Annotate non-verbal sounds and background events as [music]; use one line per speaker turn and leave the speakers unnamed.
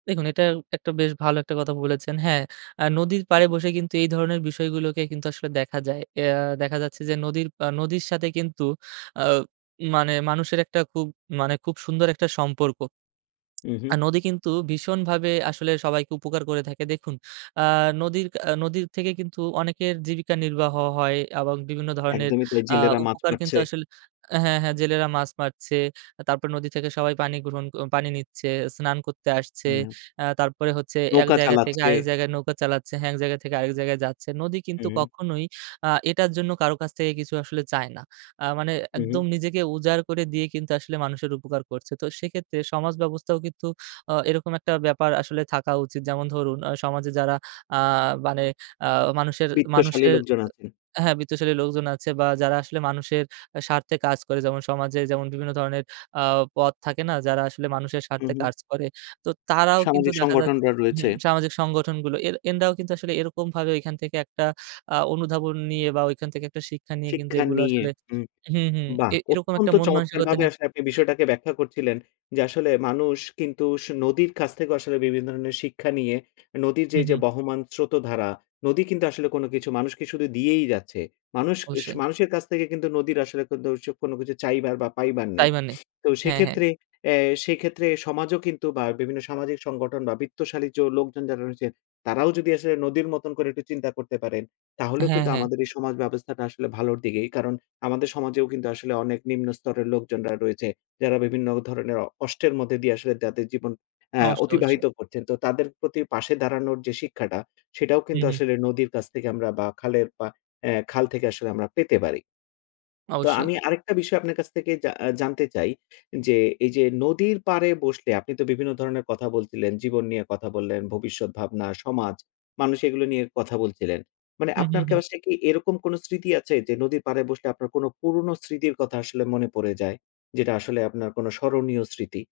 দেখুন, এটা একটা বেশ ভালো একটা কথা বলেছেন। হ্যাঁ, আ নদীর
হু,
পাড়ে
হু।
বসে কিন্তু এই ধরনের বিষয়গুলোকে কিন্তু আসলে দেখা যায়। এয়া দেখা যাচ্ছে যে নদীর পা নদীর সাথে কিন্তু আ মানে মানুষের একটা খুব মানে খুব সুন্দর একটা সম্পর্ক। [smacks lips]
উ, হুম।
আর নদী কিন্তু ভীষণভাবে আসলে সবাইকে উপকার করে থাকে। দেখুন আ নদীর ক্যা নদীর থেকে কিন্তু অনেকের জীবিকা নির্বাহ হয়। এবং বিভিন্ন ধরনের
একদমই তাই
আ
জেলেরা মাছ
উপকার
মারছে।
কিন্তু আসল হ্যাঁ, হ্যাঁ, জেলেরা মাছ মারছে, তারপরে নদী থেকে সবাই পানি গ্রহণ পানি নিচ্ছে, স্নান করতে আসছে,
হুম।
আ তারপরে হচ্ছে এক
নৌকা
জায়গা থেকে
চালাচ্ছে।
আরেক জায়গায় নৌকা চালাচ্ছে, হ্যাঁ, এক জায়গা থেকে আরেক জায়গায় যাচ্ছে। নদী কিন্তু
হু।
কখনোই আ এটার জন্য কারো কাছ থেকে কিছু আসলে চায় না। আ মানে
হুম।
একদম নিজেকে উজাড় করে দিয়ে কিন্তু আসলে মানুষের উপকার করছে। তো সেক্ষেত্রে সমাজ ব্যবস্থাও কিন্তু অ এরকম একটা ব্যাপার আসলে থাকা উচিত যেমন ধরুন অ সমাজে যারা আ মানে আ মানুষের,
বিত্তশালী
মানুষের
লোকজন আছেন।
হ্যাঁ বিত্তশালী লোকজন আছে, বা যারা আসলে মানুষের স্বার্থে কাজ করে। যেমন সমাজে যেমন বিভিন্ন ধরনের আ পথ থাকে না? যারা আসলে মানুষের
হু,
স্বার্থে
হু।
কাজ করে তো তারাও কিন্তু
সামাজিক
দেখা যাচ্ছে
সংগঠনরা রয়েছে।
হুম সামাজিক সংগঠনগুলো এর এনদাও কিন্তু আসলে এরকমভাবে ওইখান থেকে একটা আ অনুধাবন নিয়ে বা ওইখান থেকে একটা শিক্ষা নিয়ে কিন্তু
শিক্ষা
এগুলো
নিয়ে
আসলে
হুম,
হুম, হুম,
বাহ
এ এরকম
অত্যন্ত
একটা মন মানসিকতা
চমৎকারভাবে
নিয়ে
আপনি বিষয়টাকে ব্যাখ্যা করছিলে। যে আসলে মানুষ কিন্তু সু নদীর কাছ থেকে আসলে বিভিন্ন ধরনের শিক্ষা নিয়ে, নদীর যে
হুম,
যে
হুম।
বহমান স্রোত ধারা, নদী কিন্তু আসলে কোন কিছু মানুষকে শুধু দিয়েই যাচ্ছে। মানুষ উস
অবশ্যই।
মানুষের কাছ থেকে কিন্তু নদীর আসলে কোনতোসু কোন কিছু চাইবার বা পাইবার নেই।
তাই মানে।
তো
হ্যাঁ, হ্যাঁ।
সেক্ষেত্রে এ্যা সেক্ষেত্রে সমাজও কিন্তু বা বিভিন্ন সামাজিক সংগঠন বা বিত্তশালী যো লোকজন যারা রয়েছেন। তারাও যদি আসলে নদীর মতন করে একটু চিন্তা করতে পারেন, তাহলেও
হ্যাঁ,
কিন্তু
হ্যাঁ
আমাদের এই সমাজ ব্যবস্থাটা আসলে ভালোর দিকেই। কারণ, আমাদের সমাজেও কিন্তু আসলে অনেক নিম্ন স্তরের লোকজনরা রয়েছে। যারা বিভিন্ন ধরনের কষ্টের মধ্যে দিয়ে আসলে তাদের জীবন আ
অবশ্যই, অবশ্যই।
অতিবাহিত করছেন। তো তাদের প্রতি পাশে দাঁড়ানোর যে শিক্ষাটা, সেটাও
হু,
কিন্তু
হু।
আসলে নদীর কাছ থেকে আমরা বা খালের পা খাল থেকে আসলে আমরা পেতে পারি। তো
অবশ্যই।
আমি আরেকটা বিষয় আপনার কাছ থেকে জা আ জানতে চাই। যে, এই যে নদীর পাড়ে বসলে আপনি তো বিভিন্ন ধরনের কথা বলছিলেন, জীবন নিয়ে কথা বললেন, ভবিষ্যৎ ভাবনা, সমাজ, মানুষ এগুলো নিয়ে কথা বলছিলেন। মানে
হুম, হুম,
আপনার
হুম।
কি এরকম কোন স্মৃতি আছে যে, নদীর পাড়ে বসলে আপনার কোনো পুরোনো স্মৃতির কথা আসলে মনে পড়ে যায়? যেটা আসলে আপনার কোন স্মরণীয় স্মৃতি।